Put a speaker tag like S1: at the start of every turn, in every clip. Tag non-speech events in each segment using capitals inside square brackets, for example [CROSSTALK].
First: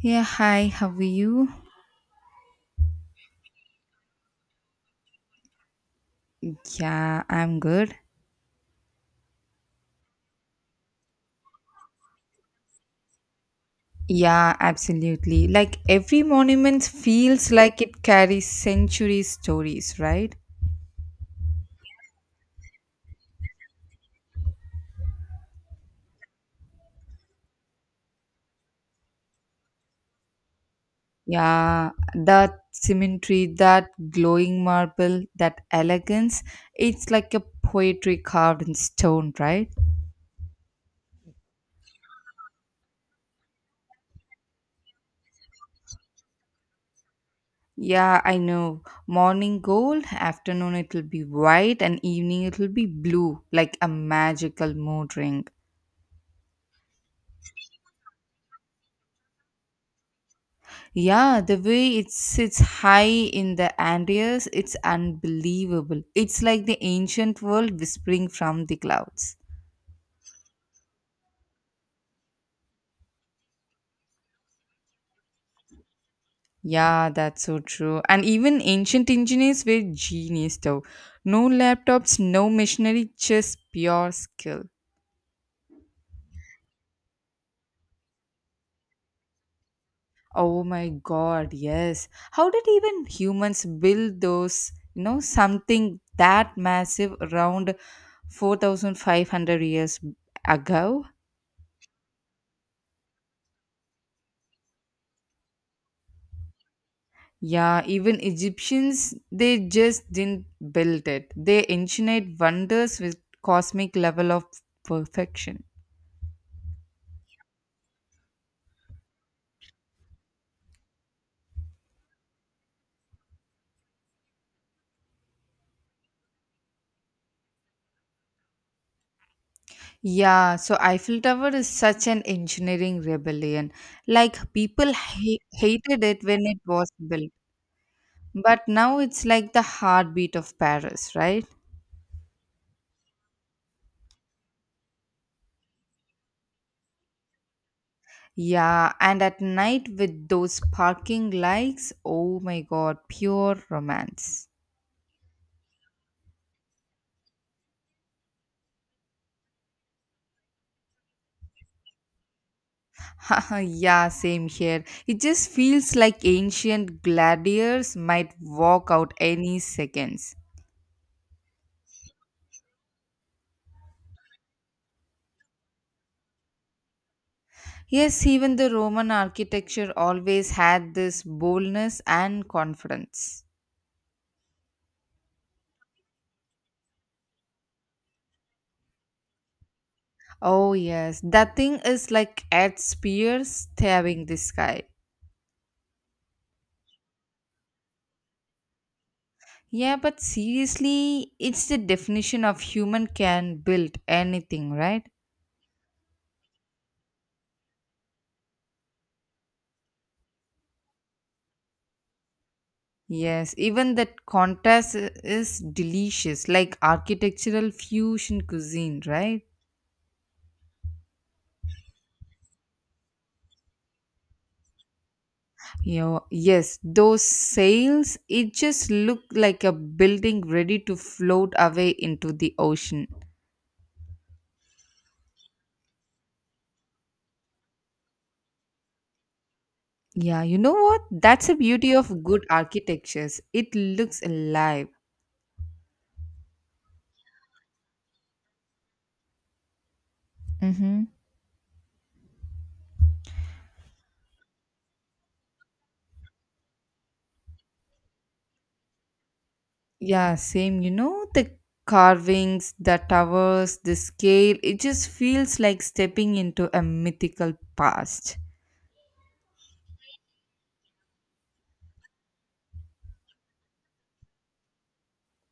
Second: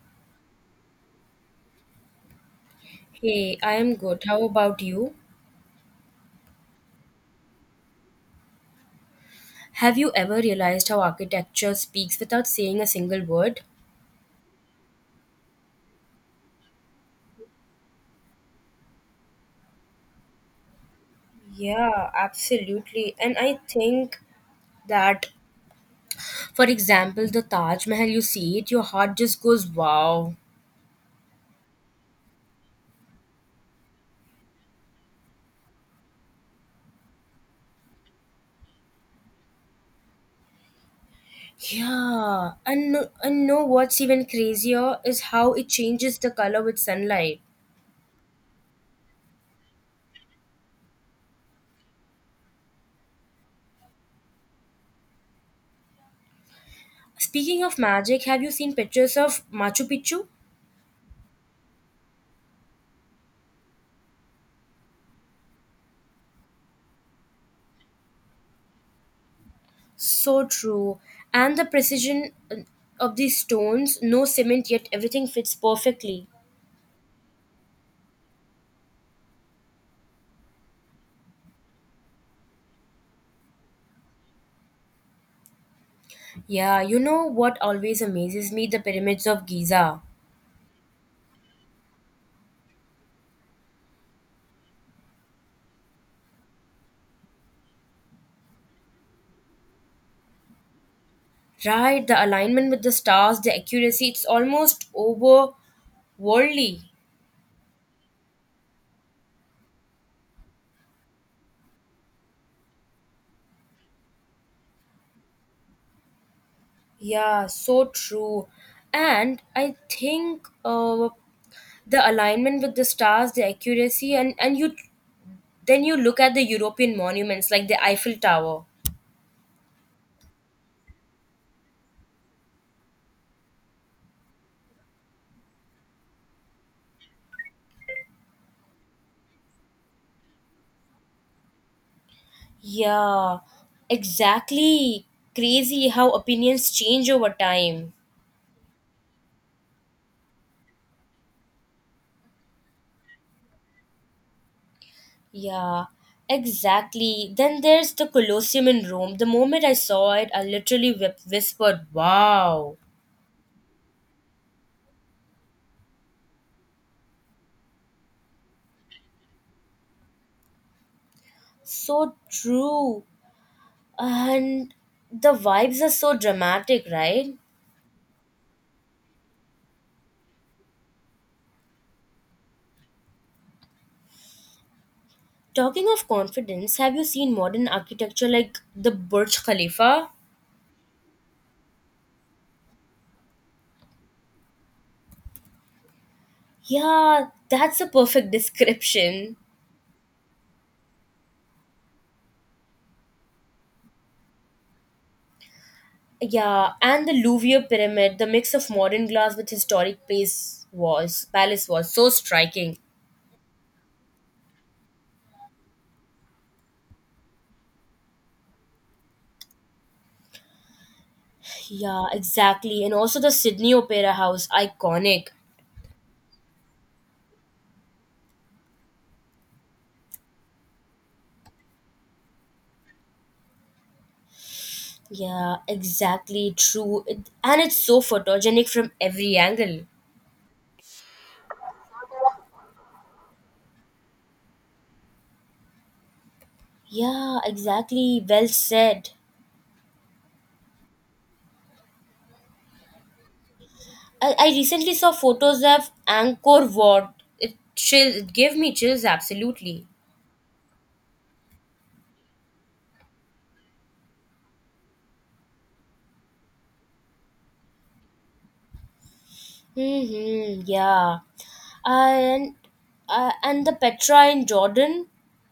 S1: Yeah, hi, how are you?
S2: Hey, I am good. How about you?
S1: Yeah, I'm good.
S2: Have you ever realized how architecture speaks without saying a single word?
S1: Yeah, absolutely. Like every monument feels like it carries century stories, right?
S2: Yeah, absolutely. And I think that, for example, the Taj Mahal, you see it, your heart just goes, wow.
S1: Yeah, that symmetry, that glowing marble, that elegance, it's like a poetry carved in stone, right?
S2: Yeah, and no, and know what's even crazier is how it changes the color with sunlight.
S1: Yeah, I know. Morning gold, afternoon it'll be white, and evening it'll be blue, like a magical mood ring.
S2: Speaking of magic, have you seen pictures of Machu Picchu?
S1: Yeah, the way it sits high in the Andes, it's unbelievable. It's like the ancient world whispering from the clouds.
S2: So true. And the precision of these stones, no cement, yet everything fits perfectly.
S1: Yeah, that's so true. And even ancient engineers were genius though. No laptops, no machinery, just pure skill.
S2: Yeah, you know what always amazes me? The pyramids of Giza.
S1: Oh my god, yes. How did even humans build those, you know, something that massive around 4500 years ago?
S2: Right, the alignment with the stars, the accuracy, it's almost overworldly.
S1: Yeah, even Egyptians, they just didn't build it. They engineered wonders with cosmic level of perfection.
S2: Yeah, so true. And I think the alignment with the stars, the accuracy, and you then you look at the European monuments like the Eiffel Tower.
S1: Yeah, so Eiffel Tower is such an engineering rebellion. Like people hated it when it was built, but now it's like the heartbeat of Paris, right?
S2: Yeah, exactly. Crazy how opinions change over time.
S1: Yeah, and at night with those parking lights, oh my god, pure romance.
S2: Yeah, exactly. Then there's the Colosseum in Rome. The moment I saw it, I literally whispered, wow.
S1: [LAUGHS] yeah, same here. It just feels like ancient gladiators might walk out any seconds.
S2: So true. And the vibes are so dramatic, right?
S1: Yes, even the Roman architecture always had this boldness and confidence.
S2: Talking of confidence, have you seen modern architecture like the Burj Khalifa?
S1: Oh, yes, that thing is like at spears stabbing the sky.
S2: Yeah, that's a perfect [LAUGHS] description.
S1: Yeah, but seriously, it's the definition of human can build anything, right?
S2: Yeah, and the Louvre pyramid, the mix of modern glass with historic place was palace was so striking.
S1: Yes, even that contrast is delicious, like architectural fusion cuisine, right?
S2: Yeah, exactly. And also the Sydney Opera House, iconic.
S1: You know, yes, those sails, it just looked like a building ready to float away into the ocean.
S2: Yeah, exactly, true. And it's so photogenic from every angle.
S1: Yeah, you know what? That's the beauty of good architectures. It looks alive.
S2: Yeah, exactly. Well said.
S1: Mm-hmm.
S2: I recently saw photos of Angkor Wat. It gave me chills absolutely.
S1: Yeah, same. You know, the carvings, the towers, the scale, it just feels like stepping into a mythical past.
S2: Mm-hmm, yeah. And and the Petra in Jordan,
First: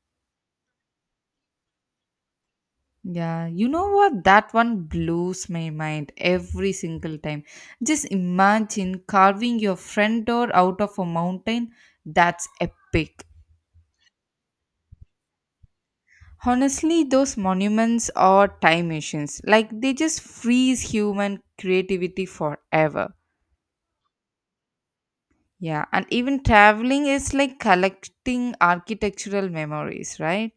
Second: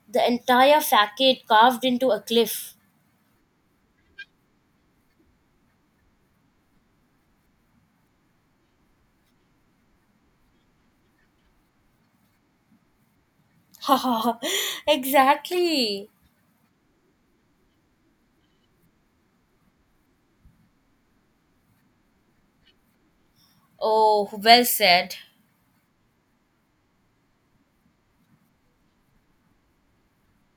S2: the entire facade carved into a cliff.
S1: Yeah, you know what? That one blows my mind every single time. Just imagine carving your front door out of a mountain. That's epic.
S2: [LAUGHS] exactly.
S1: Honestly, those monuments are time machines. Like they just freeze human creativity forever.
S2: Oh, well said.
S1: Yeah, and even traveling is like collecting architectural memories, right?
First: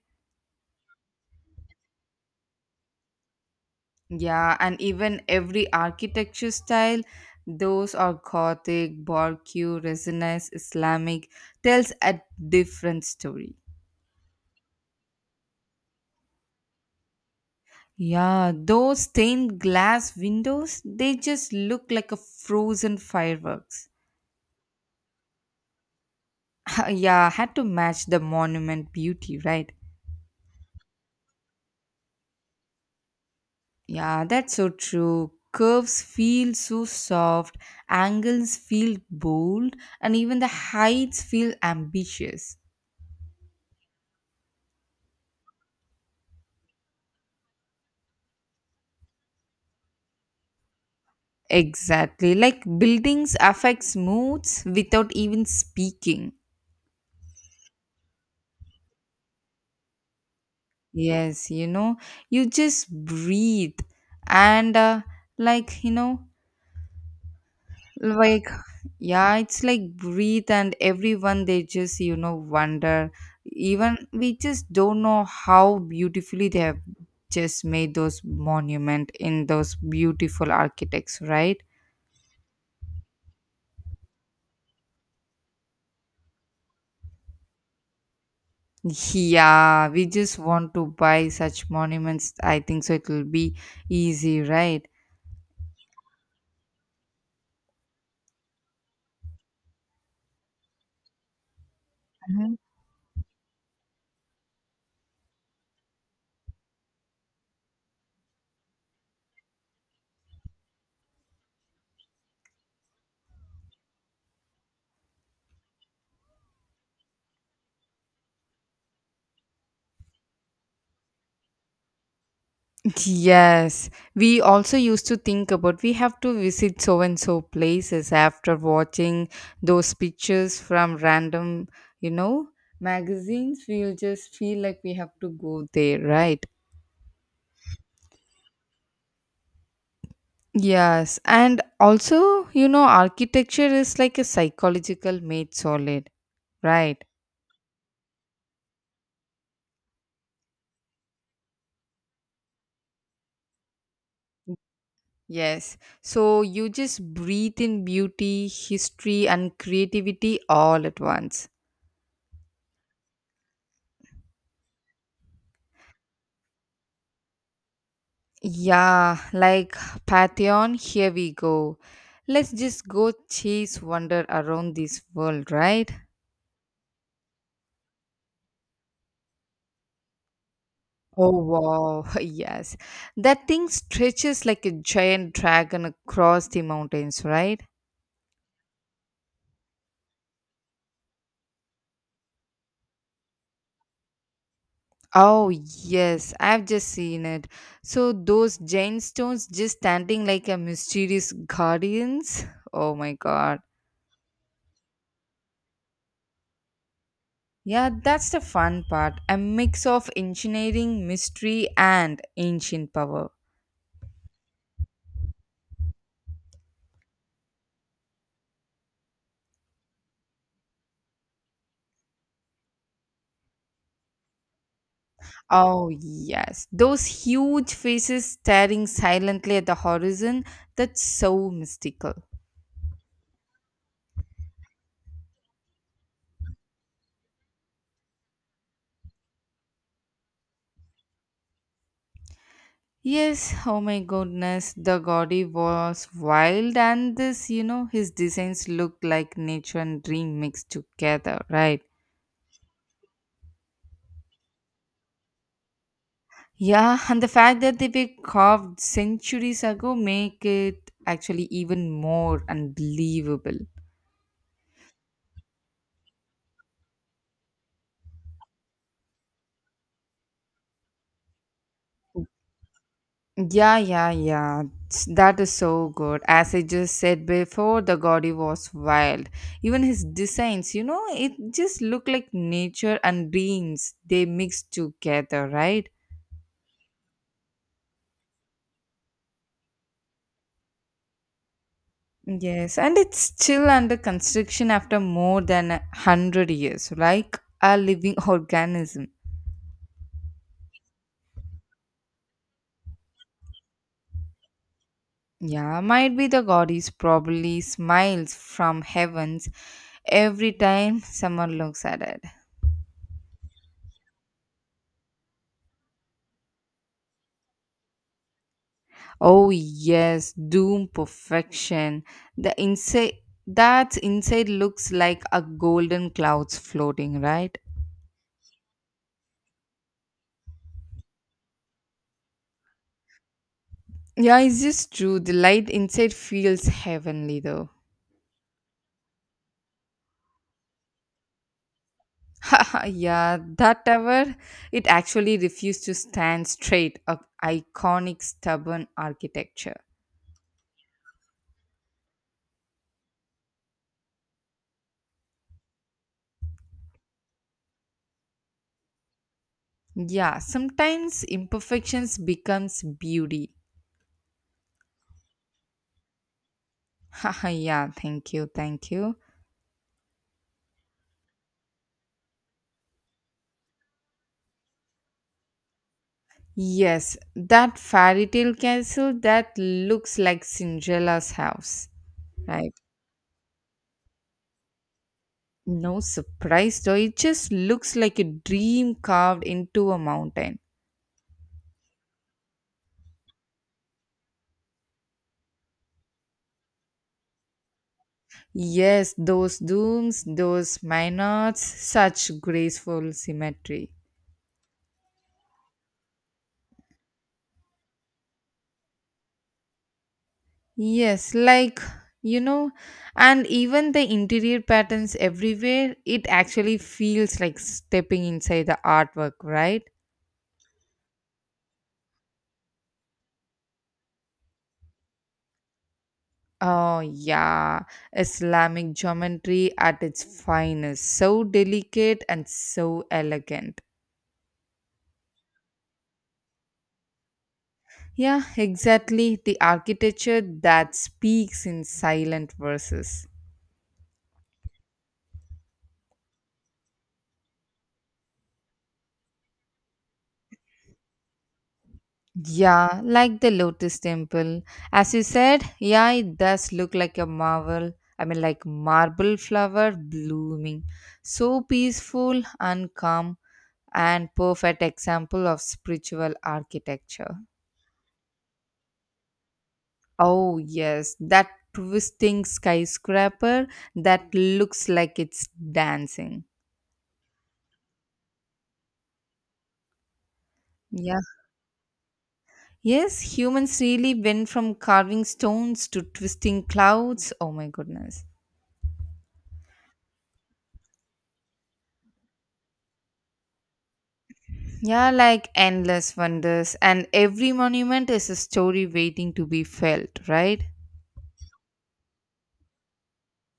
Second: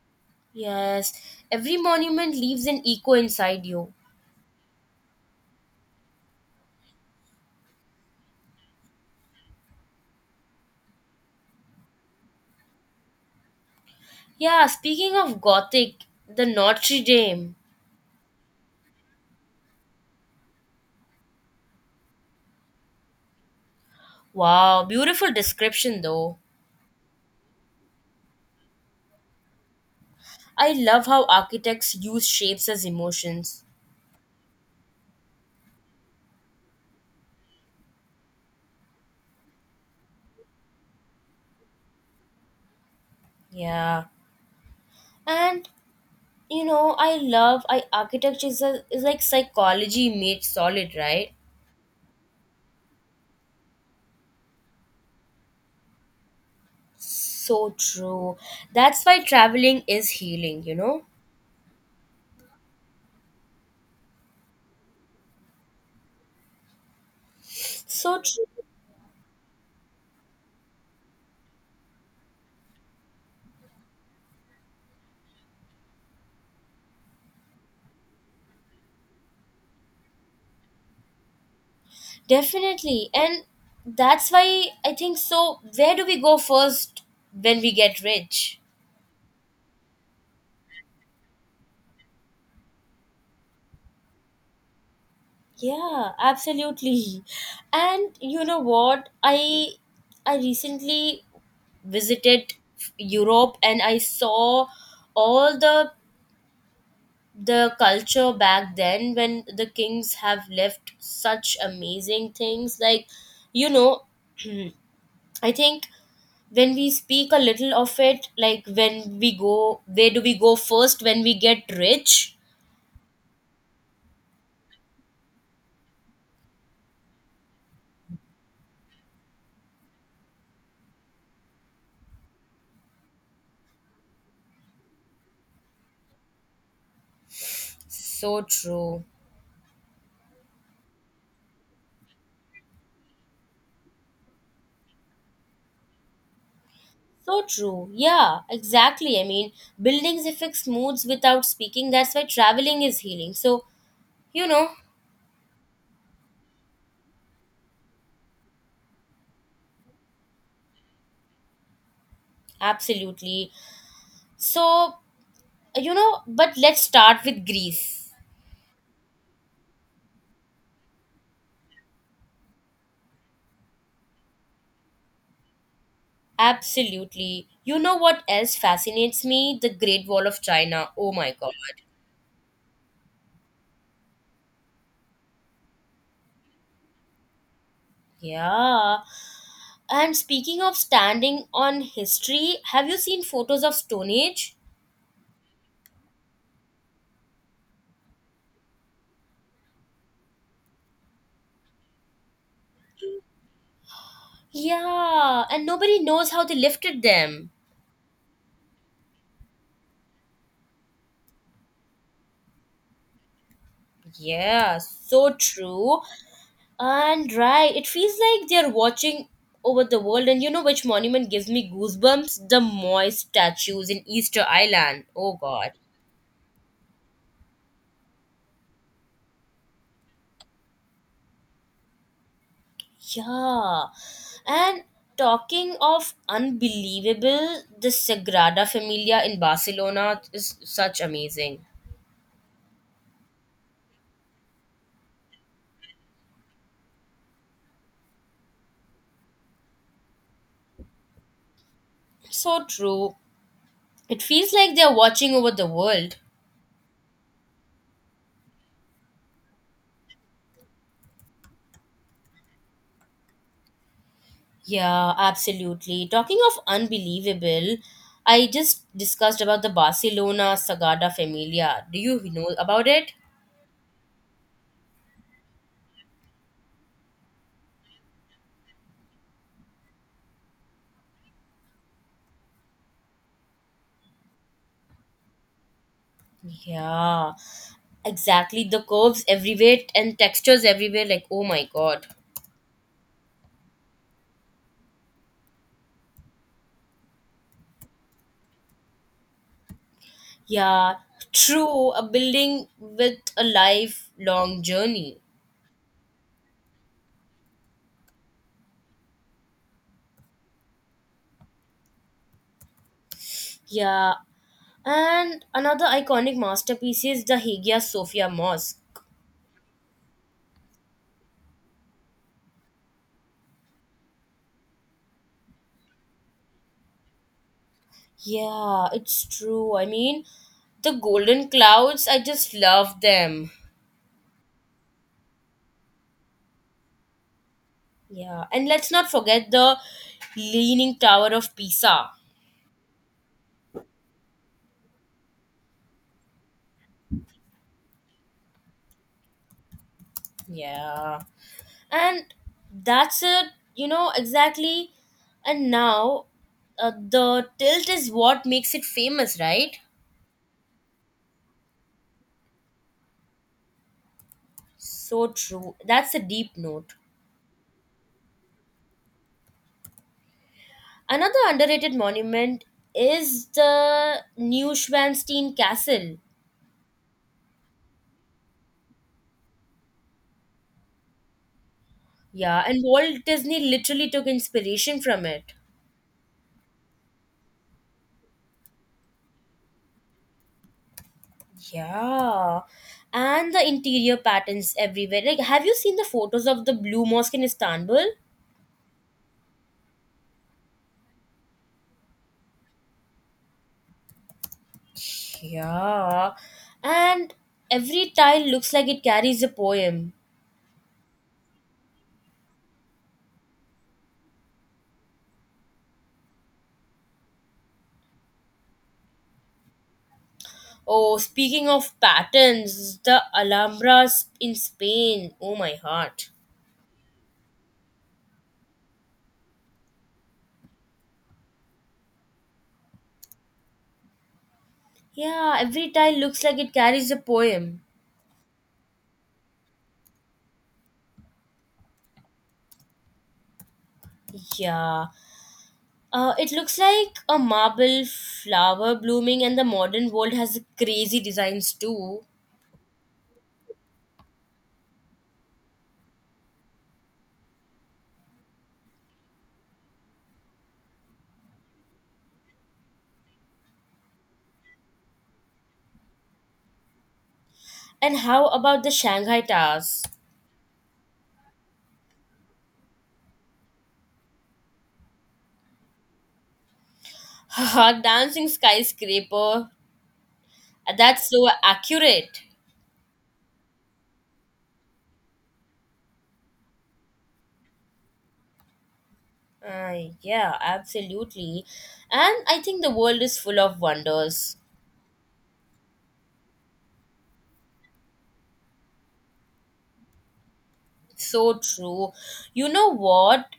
S2: Yes, every monument leaves an echo inside you.
S1: Yeah, and even every architecture style, those are Gothic, Baroque, Renaissance, Islamic, tells a different story.
S2: Yeah, speaking of Gothic, the Notre Dame.
S1: Yeah, those stained glass windows, they just look like a frozen fireworks.
S2: Wow, beautiful description though.
S1: [LAUGHS] yeah, had to match the monument beauty, right?
S2: I love how architects use shapes as emotions.
S1: Yeah, that's so true. Curves feel so soft, angles feel bold, and even the heights feel ambitious.
S2: Yeah. And you know I love I architecture is, is like psychology made solid, right.
S1: Exactly. Like buildings affects moods without even speaking.
S2: So true, that's why traveling is healing, you know.
S1: Yes, you know, you just breathe and like, you know,
S2: So true,
S1: like yeah, it's like breathe and everyone they just, you know, wonder. Even we just don't know how beautifully they have just made those monument in those beautiful architects, right?
S2: definitely, and that's why I think, so where do we go first when we get rich?
S1: Yeah, we just want to buy such monuments. I think so. It will be easy, right?
S2: Yeah, absolutely. And you know what, I recently visited
S1: Mhm.
S2: Europe, and I saw all the culture back then when the kings have left such amazing things, like, you know, I think, when we speak a little of it, like when we go, where do we go first when we get rich?
S1: Yes, we also used to think about we have to visit so and so places after watching those pictures from random, you know, magazines. We'll just feel like we have to go there, right?
S2: So true.
S1: Yes, and also, you know, architecture is like a psychological made solid, right?
S2: So true, yeah, exactly, I mean, buildings affect moods without speaking, that's why traveling is healing, so, you know.
S1: Yes. So you just breathe in beauty, history, and creativity all at once.
S2: Absolutely. So, you know, but let's start with Greece.
S1: Yeah, like Pantheon, here we go. Let's just go chase wonder around this world, right?
S2: Absolutely. You know what else fascinates me? The Great Wall of China. Oh my
S1: Oh,
S2: god.
S1: wow. [LAUGHS] Yes. That thing stretches like a giant dragon across the mountains, right?
S2: Yeah. And speaking of standing on history, have you seen photos of Stone Age?
S1: Oh, yes. I've just seen it. So, those giant stones just standing like a mysterious guardians. Oh, my God.
S2: Yeah, and nobody knows how they lifted them.
S1: Yeah, that's the fun part. A mix of engineering, mystery, and ancient power.
S2: Yeah, so true. And right, it feels like they're watching over the world. And you know which monument gives me goosebumps? The Moy statues in Easter Island. Oh god.
S1: Oh, yes. Those huge faces staring silently at the horizon. That's so mystical.
S2: Yeah. And talking of unbelievable, the Sagrada Familia in Barcelona is such amazing.
S1: Yes, oh my goodness. The Gaudi was wild, and this, you know, his designs look like nature and dream mixed together, right?
S2: So true. It feels like they're watching over the world.
S1: Yeah, and the fact that they were carved centuries ago make it actually even more unbelievable.
S2: Yeah, absolutely. Talking of unbelievable, I just discussed about the Barcelona Sagrada Familia. Do you know about it?
S1: Yeah, yeah, yeah. That is so good. As I just said before, the Gaudi was wild. Even his designs, you know, it just looked like nature and dreams they mixed together, right?
S2: Yeah, exactly. The curves everywhere and textures everywhere. Like, oh my god.
S1: Yes, and it's still under construction after more than 100 years, like a living [LAUGHS] organism.
S2: Yeah, true. A building with a lifelong journey.
S1: Yeah, might be the goddess probably smiles from heavens every time someone looks at it.
S2: Yeah, and another iconic masterpiece is the Hagia Sophia Mosque.
S1: Oh yes, Doom Perfection. The inside that inside looks like a golden clouds floating, right?
S2: Yeah, it's true. I mean, the golden clouds, I just love them.
S1: Yeah, it's just true. The light inside feels heavenly though.
S2: Yeah, and let's not forget the Leaning Tower of Pisa.
S1: [LAUGHS] yeah, that tower it actually refused to stand straight, a iconic stubborn architecture.
S2: Yeah, and that's it, you know, exactly. And now the tilt is what makes it famous, right?
S1: Yeah, sometimes imperfections becomes beauty.
S2: So true. That's a deep note.
S1: [LAUGHS] yeah, thank you, thank you.
S2: Another underrated monument is the Neuschwanstein Castle.
S1: Yes, that fairy tale castle that looks like Cinderella's house,
S2: Yeah,
S1: right?
S2: and Walt Disney literally took inspiration from it.
S1: No surprise though, it just looks like a dream carved into a mountain.
S2: Yeah. And the interior patterns everywhere. Like, have you seen the photos of the Blue Mosque in Istanbul?
S1: Yes, those domes, those minards, such graceful symmetry.
S2: Yeah. And every tile looks like it carries a poem.
S1: Yes, like you know, and even the interior patterns everywhere, it actually feels like stepping inside the artwork, right?
S2: Oh, speaking of patterns, the Alhambra in Spain. Oh, my heart.
S1: Oh, yeah, Islamic geometry at its finest. So delicate and so elegant.
S2: Yeah, every tile looks like it carries a poem.
S1: Yeah, exactly. The architecture that speaks in silent verses.
S2: Yeah. It looks like a marble flower blooming, and the modern world has crazy designs too.
S1: Yeah, like the Lotus Temple. As you said, yeah, it does look like a marvel. I mean, like marble flower blooming. So peaceful and calm, and perfect example of spiritual architecture.
S2: And how about the Shanghai Towers?
S1: Oh, yes, that twisting skyscraper that looks like it's dancing.
S2: Haha, [LAUGHS] dancing skyscraper.
S1: Yeah.
S2: That's so accurate.
S1: Yes, humans really went from carving stones to twisting clouds. Oh my goodness.
S2: Uh, yeah, absolutely. And I think the world is full of wonders.
S1: Yeah, like endless wonders, and every monument is a story waiting to be felt, right?
S2: So true. You know what?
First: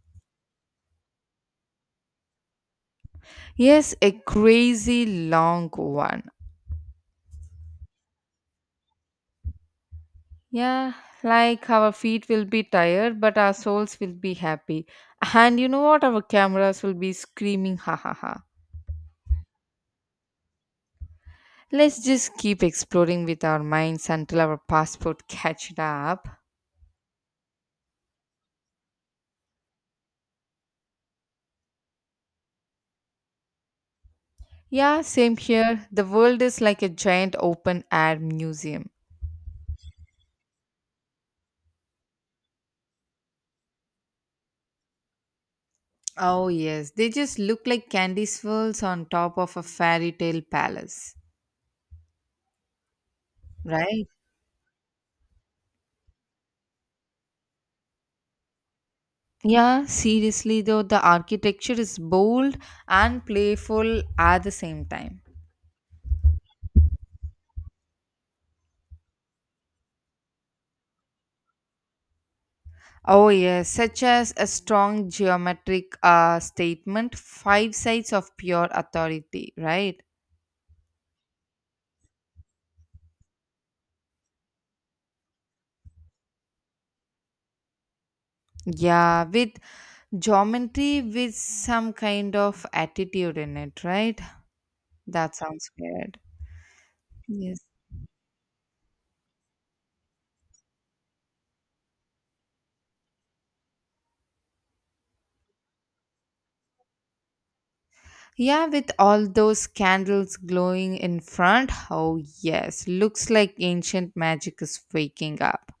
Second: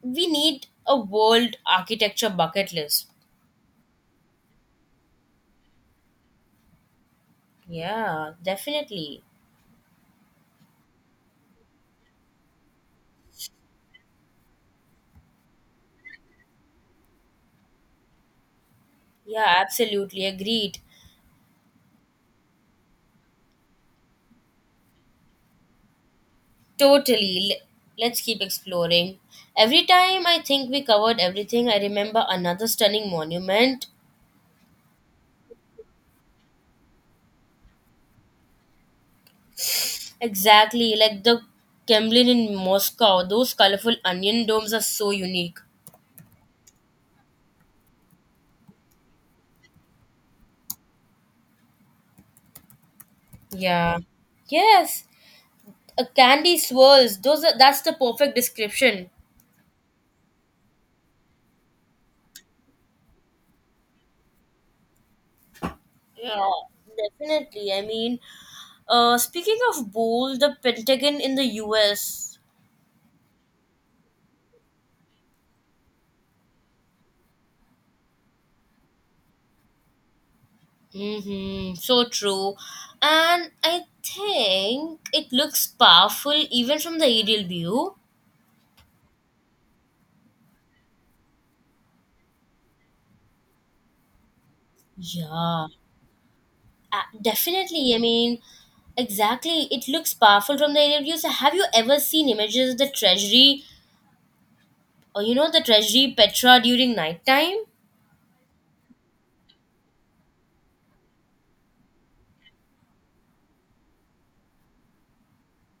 S2: We need a world architecture bucket list.
S1: Yes, a crazy long one.
S2: Yeah, definitely.
S1: Yeah, like our feet will be tired, but our souls will be happy. And you know what? Our cameras will be screaming, ha ha ha.
S2: Yeah, absolutely. Agreed.
S1: Let's just keep exploring with our minds until our passport [LAUGHS] catches up.
S2: Totally. Let's keep exploring. Every time I think we covered everything, I remember another stunning monument.
S1: Yeah, same here. The world is like a giant open air museum.
S2: Exactly, like the Kremlin in Moscow. Those colorful onion domes are so unique.
S1: Oh, yes, they just look like candy swirls on top of a fairy tale palace.
S2: Yeah.
S1: Right?
S2: Yes. A candy swirls. Those are, that's the perfect description.
S1: Yeah, seriously though, the architecture is bold and playful at the same time.
S2: Yeah, definitely. I mean, speaking of bold, the Pentagon in the US.
S1: Oh, yes, such as a strong geometric statement, five sides of pure authority, right?
S2: Mm-hmm. So true. And I think it looks powerful even from the aerial view.
S1: Yeah, with geometry with some kind of attitude in it, right? That
S2: Yeah,
S1: sounds weird. Yes.
S2: definitely. I mean, exactly. It looks powerful from the aerial view. So, have you ever seen images of the treasury or, you know, the treasury Petra during nighttime?
S1: Yeah, with all those candles glowing in front. Oh, yes. Looks like ancient magic is waking up.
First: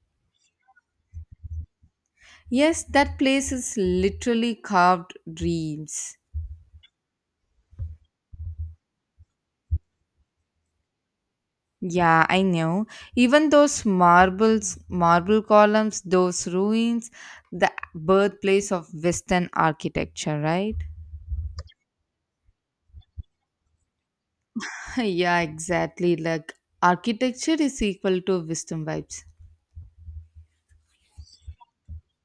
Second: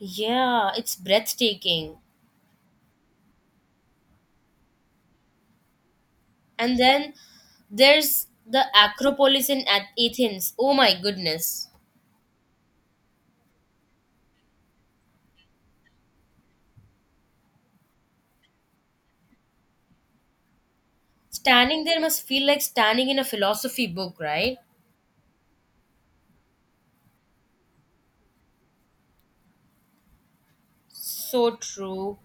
S2: Yeah, it's breathtaking.
S1: Yes, that place is literally carved dreams.
S2: And then there's the Acropolis in Athens. Oh my goodness.
S1: Yeah, I know. Even those marbles, marble columns, those ruins, the birthplace of Western architecture, right?
S2: Standing there must feel like standing in a philosophy book, right?
S1: [LAUGHS] yeah, exactly. Like architecture is equal to wisdom vibes.
S2: So true.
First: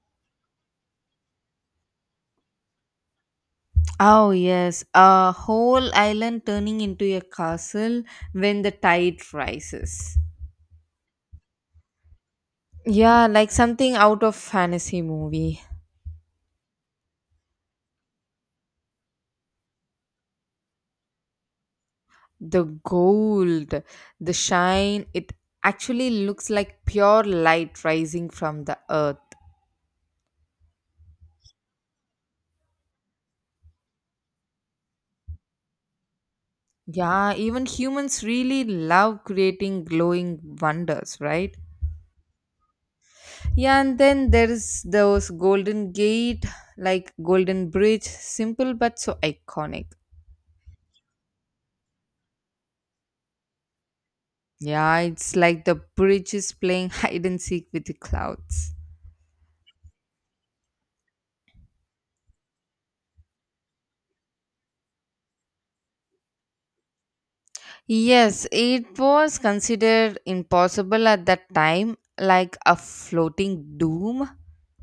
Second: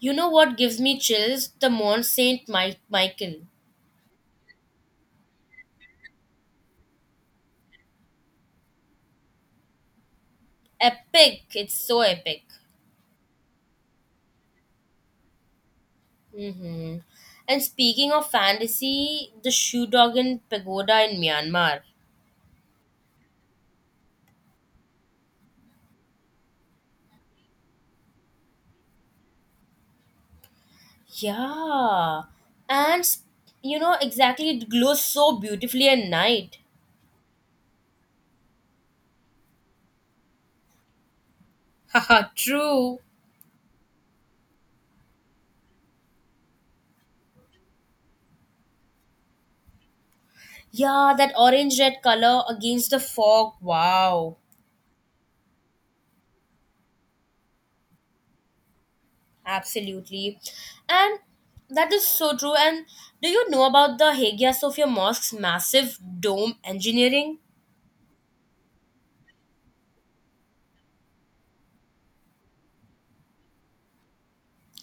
S2: You know what gives me chills? The Mont Saint Michael.
S1: Oh yes, a whole island turning into a castle when the tide rises.
S2: Epic. It's so epic.
S1: Yeah, like something out of fantasy movie.
S2: Hmm. And speaking of fantasy, the Shudogan Pagoda in Myanmar.
S1: The gold, the shine, it actually looks like pure light rising from the earth.
S2: Yeah. And you know exactly it glows so beautifully at night.
S1: Yeah, even humans really love creating glowing wonders, right?
S2: [LAUGHS] Haha, true.
S1: Yeah, and then there's those Golden Gate, like Golden Bridge, simple but so iconic.
S2: Yeah, that orange red color against the fog. Wow.
S1: Yeah, it's like the bridge is playing [LAUGHS] hide and seek with the clouds.
S2: Absolutely. And that is so true. And do you know about the Hagia Sophia Mosque's massive dome engineering?
S1: Yes, it was considered impossible at that time, like a floating doom.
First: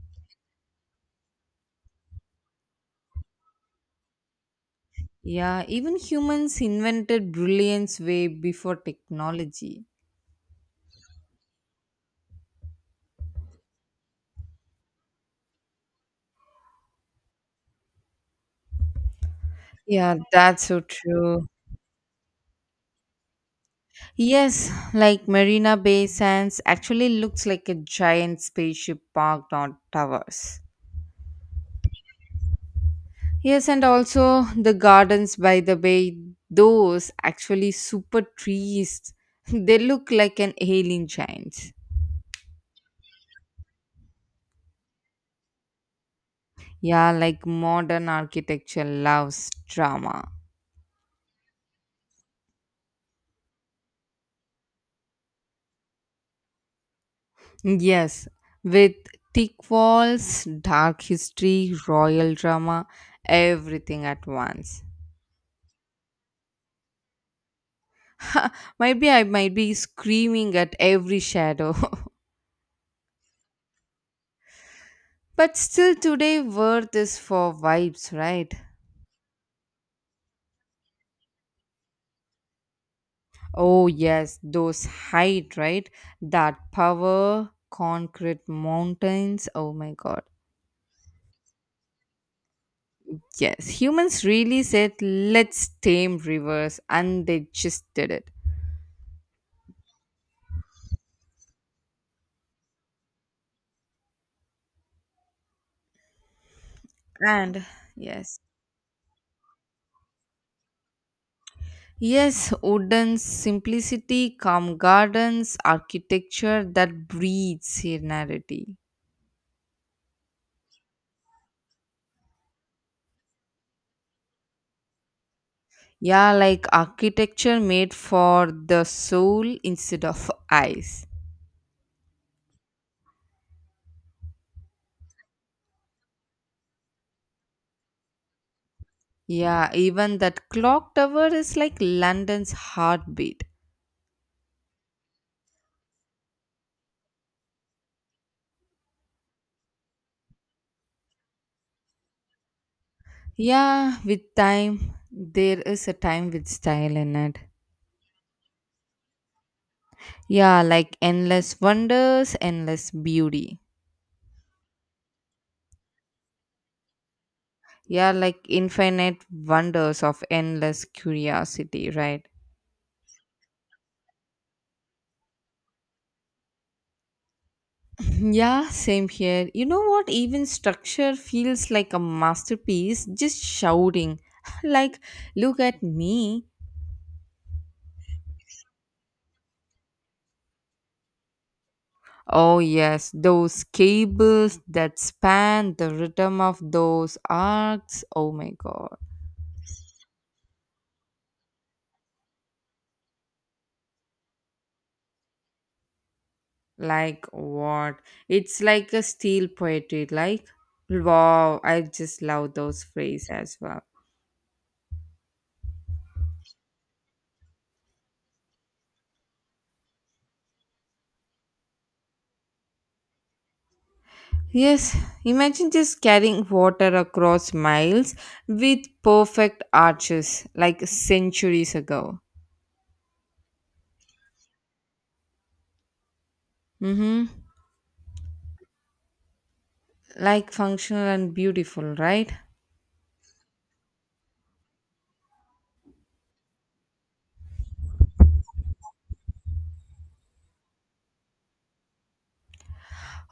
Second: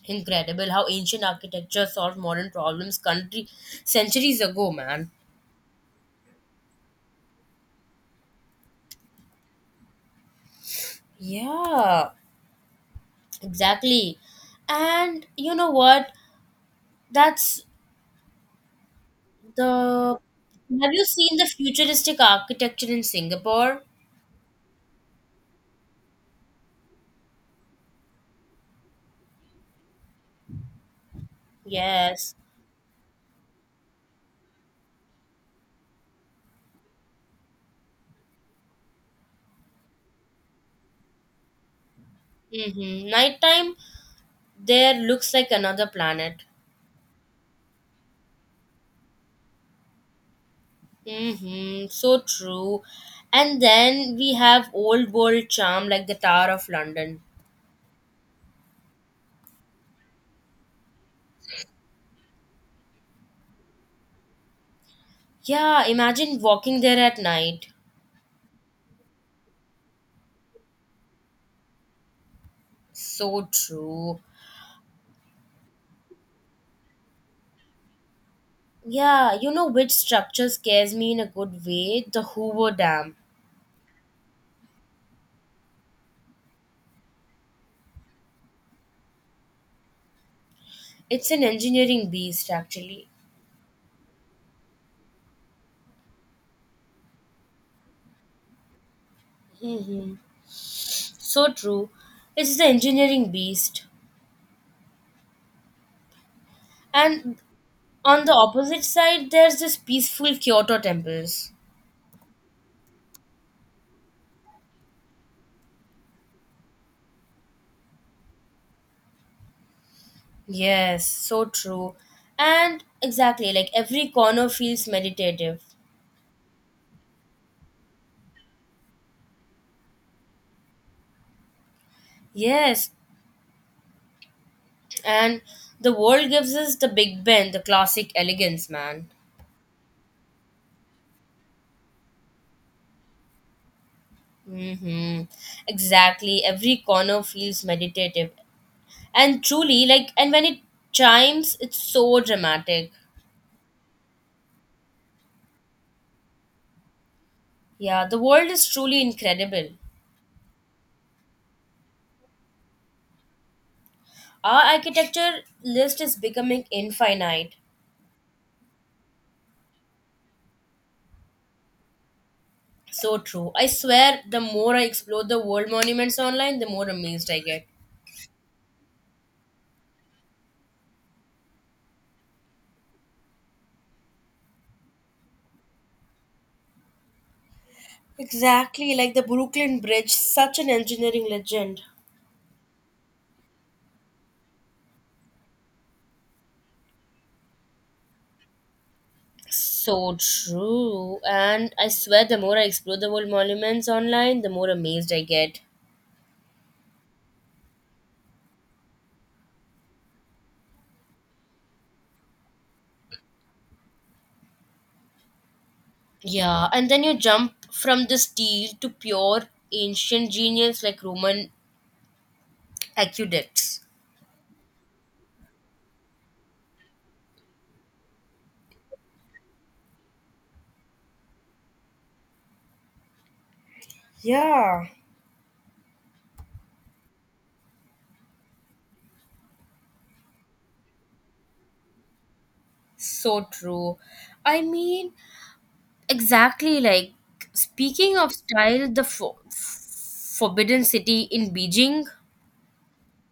S2: Incredible how ancient architecture solved modern problems country centuries ago, man.
S1: Yeah, even humans invented brilliance way before technology.
S2: Yeah, exactly. And you know what? That's
S1: Yeah,
S2: the
S1: that's so
S2: have you seen the
S1: true.
S2: futuristic architecture in Singapore?
S1: Yes, like Marina Bay Sands actually looks like a giant spaceship parked on towers.
S2: Yes.
S1: Yes, and also the gardens by the bay, those actually super trees. [LAUGHS] They look like an alien giant.
S2: Mm-hmm. Nighttime there looks like another planet.
S1: Yeah, like modern architecture loves drama.
S2: Mm-hmm, so true. And then we have old world charm like the Tower of London.
S1: Yes, with thick walls, dark history, royal drama, everything at once.
S2: Yeah, imagine walking there at night.
S1: [LAUGHS] Maybe I might be screaming at every shadow.
S2: So true.
S1: [LAUGHS] but still, today, worth is for vibes, right?
S2: Yeah, you know which structure scares me in a good way? The Hoover Dam.
S1: Oh, yes, those height, right? That power, concrete mountains. Oh my god.
S2: It's an engineering beast, actually.
S1: Yes, humans really said, let's tame rivers, and they just did it.
S2: Mm-hmm. So true. It's the engineering beast. And
S1: And
S2: on the
S1: yes.
S2: opposite side, there's this peaceful Kyoto temples.
S1: Yes, wooden simplicity, calm gardens, architecture that breeds serenity.
S2: Yes, so true. And exactly, like every corner feels meditative.
S1: Yeah, like architecture made for the soul instead of eyes.
S2: Yes, and the world gives us the Big Ben, the classic elegance, man.
S1: Yeah, even that clock tower is like London's heartbeat.
S2: Mm-hmm. Exactly, every corner feels meditative. And truly, like, and when it chimes, it's so dramatic.
S1: Yeah, with time, there is a time with style in it.
S2: Yeah, the world is truly incredible.
S1: Yeah, like endless wonders, endless beauty.
S2: Our architecture list is becoming infinite.
S1: Yeah, like infinite wonders of endless curiosity, right?
S2: So true. I swear, the more I explore the world monuments online, the more amazed I get.
S1: Yeah, same here. You know what? Even structure feels like a masterpiece, just shouting, [LAUGHS] like, look at me.
S2: Exactly like the Brooklyn Bridge, such an engineering legend.
S1: Oh, yes, those cables that span the rhythm of those arcs. Oh my god.
S2: So true. And I swear, the more I explore the world monuments online, the more amazed I get.
S1: Like, what? It's like a steel poetry. Like, wow, I just love those phrases as well.
S2: Yeah, and then you jump from the steel to pure ancient genius like Roman aqueducts.
S1: Yes, imagine just carrying water across miles with perfect arches like centuries ago.
S2: Yeah.
S1: Mm-hmm. Like functional and beautiful, right?
S2: So true. I mean, exactly, like speaking of style, the Forbidden City in Beijing.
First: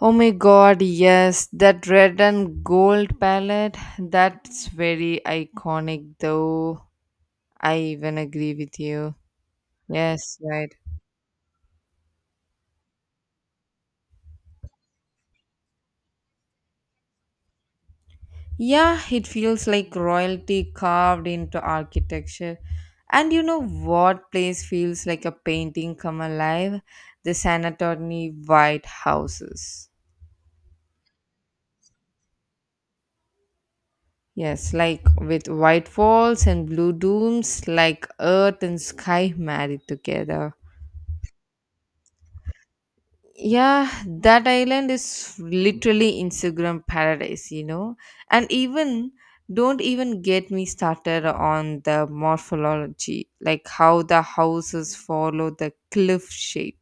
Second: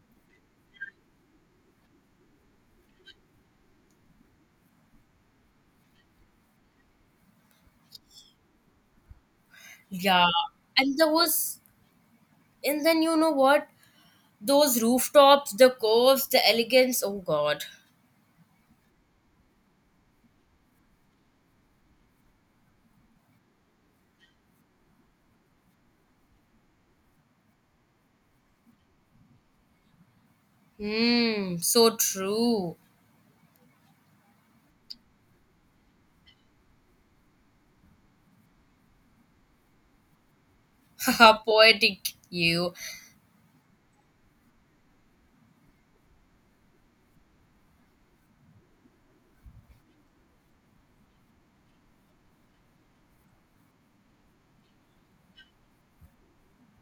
S1: Oh my god, yes, that red and gold palette, that's very iconic though. I even agree with you.
S2: Yeah,
S1: Yes, right.
S2: and there was and then you know what? Those rooftops, the curves, the elegance. Oh God.
S1: Yeah, it feels like royalty carved into architecture. And you know what place feels like a painting come alive? The San Antonio White Houses.
S2: Hmm. So true.
S1: Yes, like with white walls and blue domes, like earth and sky married together.
S2: [LAUGHS] Haha, poetic. You.
S1: Yeah, that island is literally Instagram paradise, you know. And even don't even get me started on the morphology, like how the houses follow the cliff shape.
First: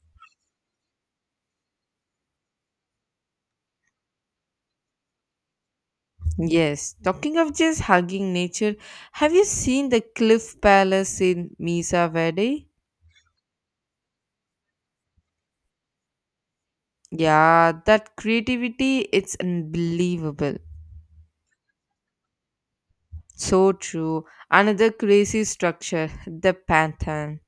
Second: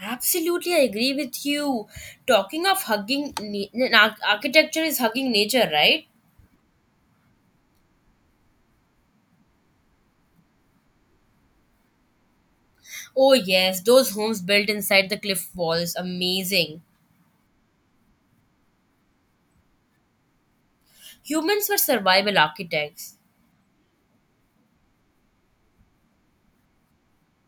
S2: Absolutely, I agree with you. Talking of hugging, architecture is hugging nature, right?
S1: Yes, talking of just hugging nature, have you seen the cliff palace in Misa Verde?
S2: Oh yes, those homes built inside the cliff walls. Amazing.
S1: Yeah, that creativity it's unbelievable.
S2: Humans were survival architects.
S1: So true. Another crazy structure, the Pantheon.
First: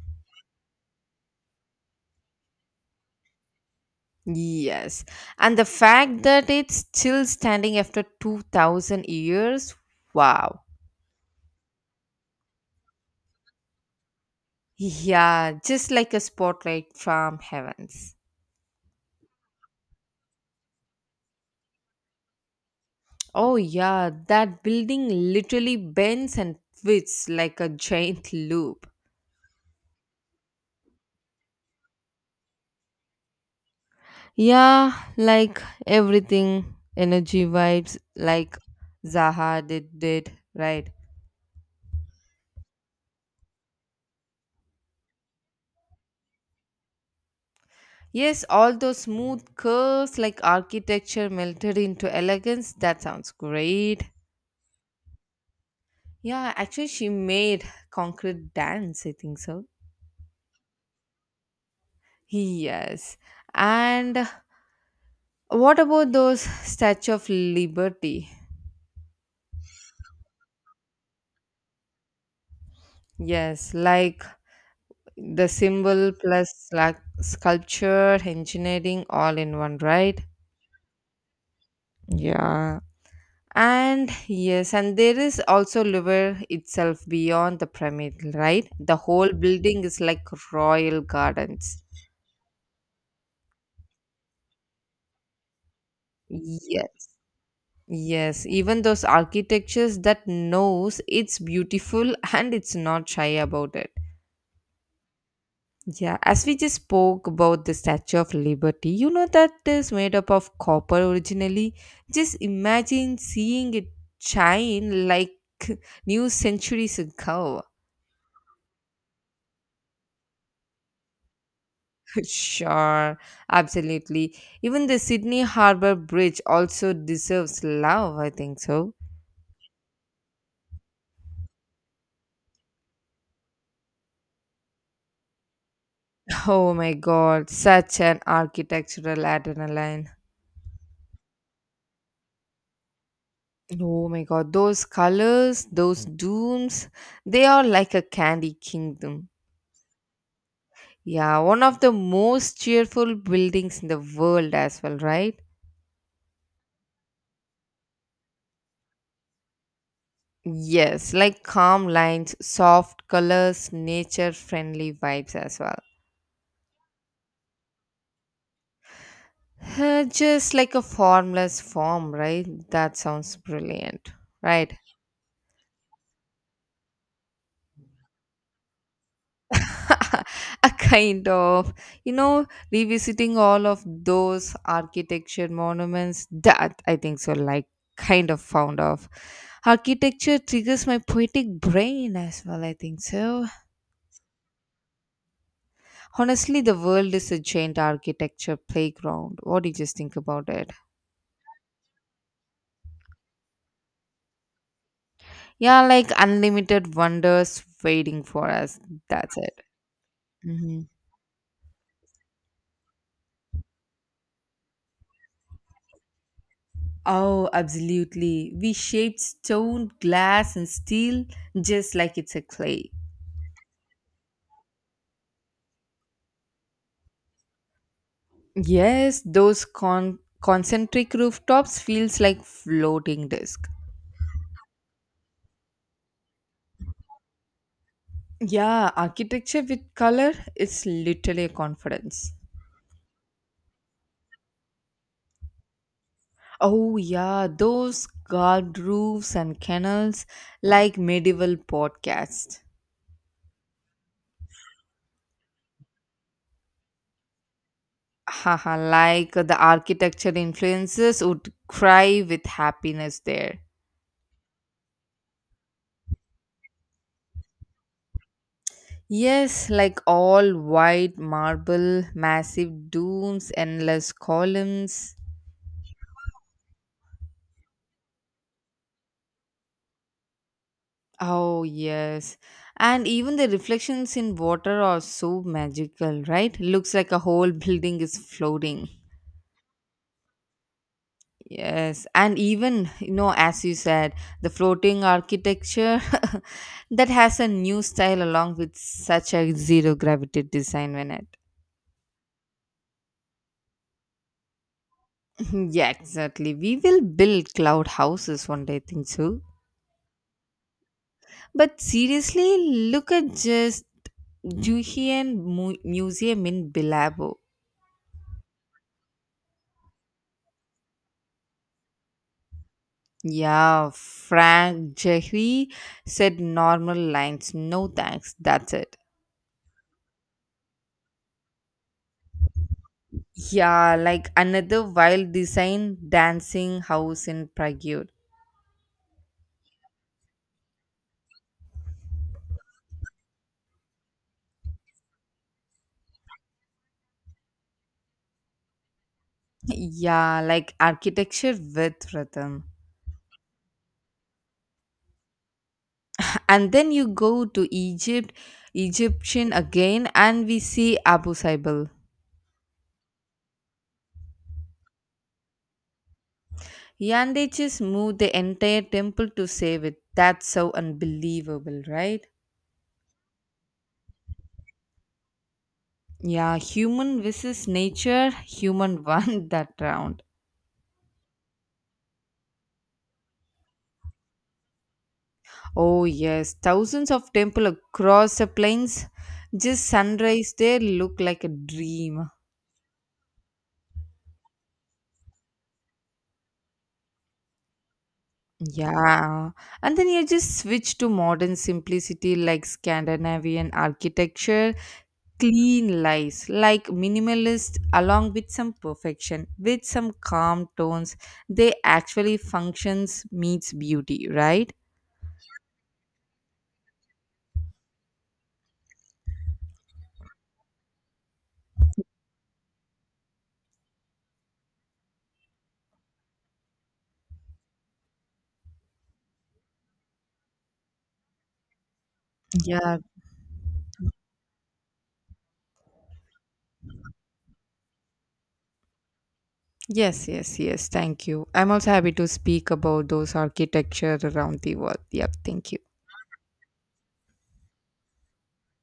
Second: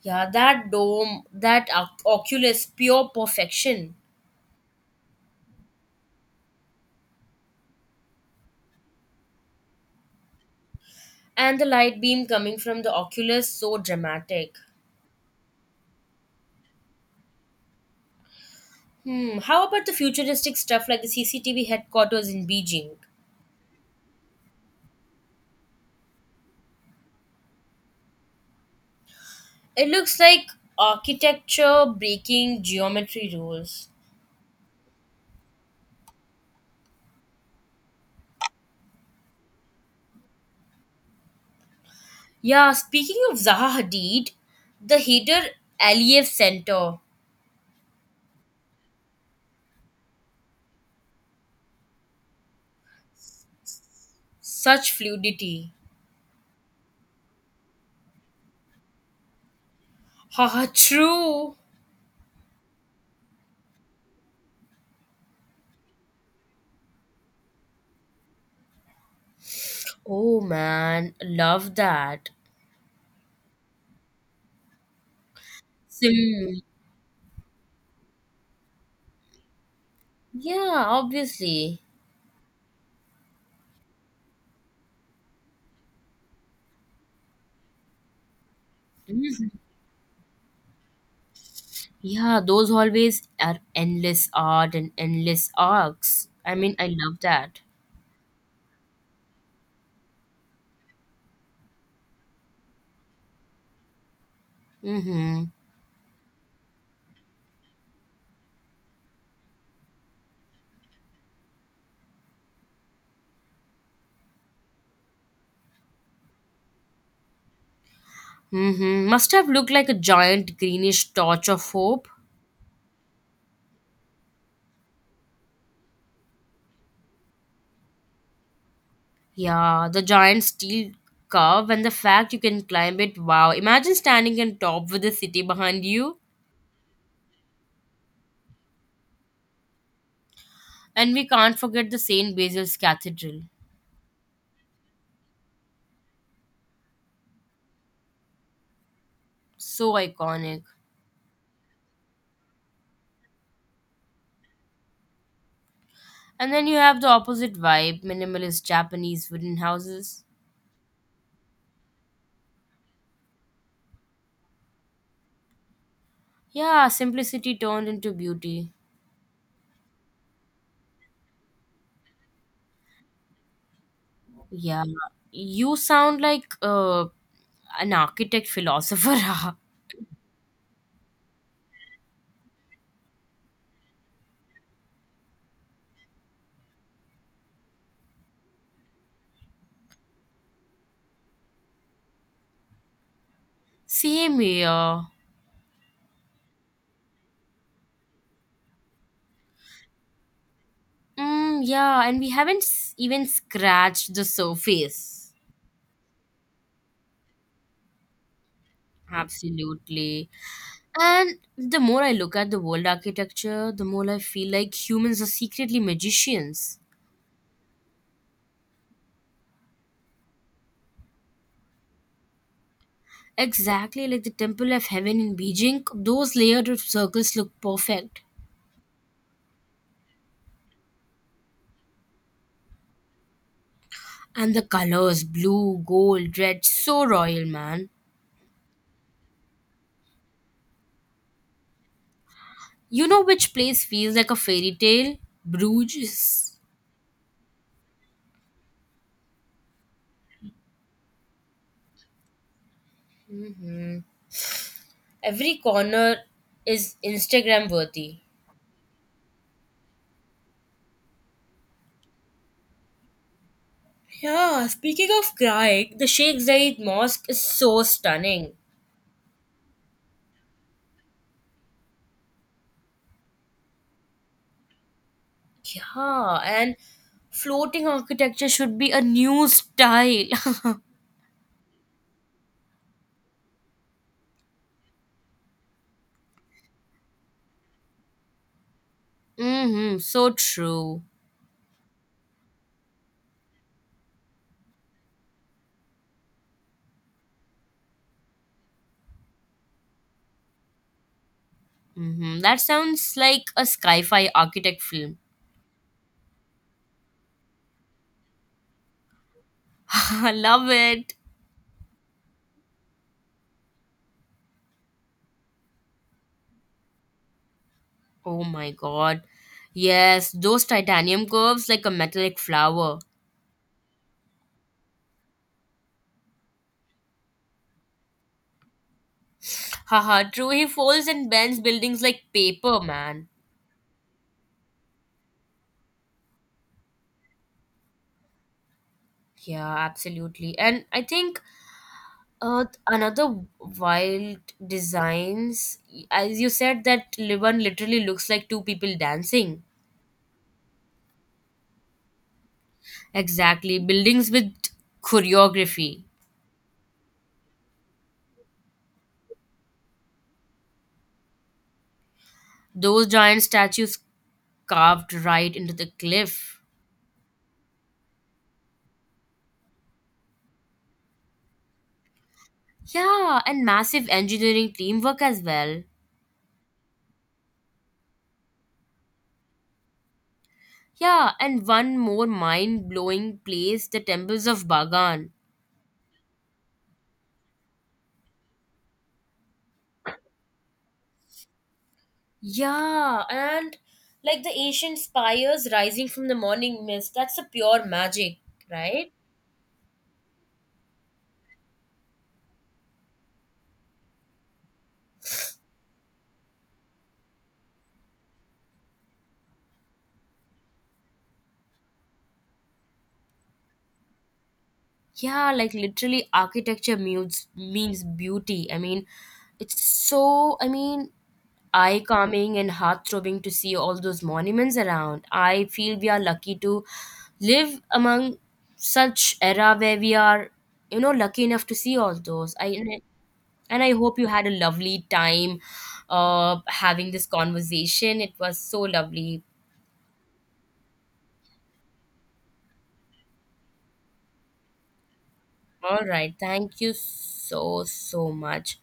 S2: Yeah, that dome, that oculus, pure perfection.
S1: Yes. And the fact that it's still standing after 2000 years, wow.
S2: And the light beam coming from the oculus, so dramatic.
S1: Yeah, just like a spotlight from heavens.
S2: Hmm. How about the futuristic stuff like the CCTV headquarters in Beijing?
S1: Oh, yeah, that building literally bends and twists like a giant loop.
S2: It looks like architecture breaking geometry rules.
S1: Yeah, like everything, energy vibes, like Zaha did right?
S2: Yeah, speaking of Zaha Hadid, the Haider Aliyev Center.
S1: Yes, all those smooth curves like architecture melted into elegance. That sounds great.
S2: Such fluidity.
S1: Yeah, actually, she made concrete dance, I think so.
S2: Haha, true.
S1: Yes. And what about those Statue of Liberty?
S2: Oh man, love that.
S1: Yes, like the symbol
S2: Sim.
S1: plus like sculpture, engineering, all in one, right?
S2: Yeah, obviously.
S1: Yeah. And yes, and there is also Louvre itself beyond the pyramid, right? The whole building is like royal gardens.
S2: Yeah, those hallways are endless art and endless arcs. I mean, I
S1: Yes.
S2: love that.
S1: Yes, even those architectures that knows it's beautiful [LAUGHS] and it's not shy about it.
S2: Mm-hmm.
S1: Yeah, as we just spoke about the Statue of Liberty, you know that is made up of copper originally. Just imagine seeing it shine like [LAUGHS] new centuries ago.
S2: Hmm. Must have looked like a giant greenish torch of hope.
S1: [LAUGHS] sure, absolutely. Even the Sydney Harbour Bridge also deserves love, I think so.
S2: Yeah, the giant steel curve and the fact you can climb it. Wow, imagine standing on top with the city behind you.
S1: [LAUGHS] Oh my god, such an architectural adrenaline.
S2: And we can't forget the St. Basil's Cathedral.
S1: Oh my god, those colors, those dunes, they are like a candy kingdom.
S2: So iconic.
S1: Yeah, one of the most cheerful buildings in the world as well, right?
S2: And then you have the opposite vibe minimalist Japanese wooden houses.
S1: Yes, like calm lines, soft colors, nature friendly vibes as well.
S2: Yeah, simplicity turned into beauty.
S1: Just like a formless form, right? That sounds brilliant, right?
S2: Yeah, you sound like an architect philosopher.
S1: [LAUGHS] a kind of you know revisiting all of those architecture monuments that I think so, like kind of found off architecture triggers my poetic brain as well, I think so.
S2: [LAUGHS] Same here.
S1: Honestly, the world is a giant architecture playground. What do you just think about it?
S2: Mm, yeah, and we haven't even scratched the surface.
S1: Yeah, like unlimited wonders waiting for us. That's it.
S2: Absolutely.
S1: Hmm.
S2: And the more I look at the world architecture, the more I feel like humans are secretly magicians.
S1: Oh, absolutely. We shaped stone, glass, and steel just like it's a clay.
S2: Exactly like the Temple of Heaven in Beijing, those layered of circles look perfect.
S1: Yes, those concentric rooftops feels like floating disc.
S2: And the colors blue, gold, red, so royal, man.
S1: Yeah, architecture with color is literally a confidence.
S2: You know which place feels like a fairy tale? Bruges.
S1: Oh yeah, those carved roofs and kennels like medieval podcasts.
S2: Every corner is Instagram worthy.
S1: Haha, like the architecture influences would cry with happiness there.
S2: Yeah, speaking of Greek, the Sheikh Zayed Mosque is so stunning.
S1: Yes, like all white marble, massive domes, endless columns.
S2: Yeah, and floating architecture should be a new style. [LAUGHS]
S1: Oh, yes. And even the reflections in water are so magical, right? Looks like a whole [LAUGHS] building is floating.
S2: Mm-hmm, so true.
S1: Yes. And even, you know, as you said, the floating architecture [LAUGHS] that has a new style along with such a zero gravity design when it.
S2: Mm-hmm. That sounds like a sci-fi architect film.
S1: [LAUGHS] yeah, exactly. We will build cloud houses one day, I think so.
S2: [LAUGHS] I love it.
S1: But seriously, look at just Juhian Museum in Bilabo.
S2: Oh my god. Yes, those titanium curves like a metallic flower.
S1: Yeah, Frank Jehry said normal lines, no thanks, that's it.
S2: Haha, true. He folds and bends buildings like paper, man.
S1: Yeah, like another wild design dancing house in Prague.
S2: Yeah, absolutely. And I think another wild designs, as you said, that Liban literally looks like two people dancing.
S1: Yeah, like architecture with rhythm.
S2: Exactly, buildings with choreography.
S1: And then you go to Egypt, Egyptian again, and we see Abu Simbel.
S2: Those giant statues carved right into the cliff.
S1: Yeah, and they just moved the entire temple to save it. That's so unbelievable, right?
S2: Yeah, and massive engineering teamwork as well.
S1: Yeah, human versus nature, human [LAUGHS] won that round.
S2: Yeah, and one more mind blowing place the temples of Bagan.
S1: Oh, yes, thousands of temples across the plains. Just sunrise there look like a dream.
S2: Yeah, and like the ancient spires rising from the morning mist, that's a pure magic, right?
S1: Yeah. And then you just switch to modern simplicity like Scandinavian architecture, clean lights, like minimalist, along with some perfection, with some calm tones. They actually functions meets beauty, right?
S2: Yeah, like literally architecture means beauty. I mean, it's so, I mean, eye calming and heart throbbing to see all those monuments around. I feel we are lucky to live among such era where we are, you know, lucky enough to see all those.
S1: Yeah.
S2: I hope you had a lovely time having this conversation. It was so lovely.
S1: Yes, yes, yes. Thank you. I'm also happy to speak about those architecture around the world. Yep. Thank you.
S2: All right, thank you so so much.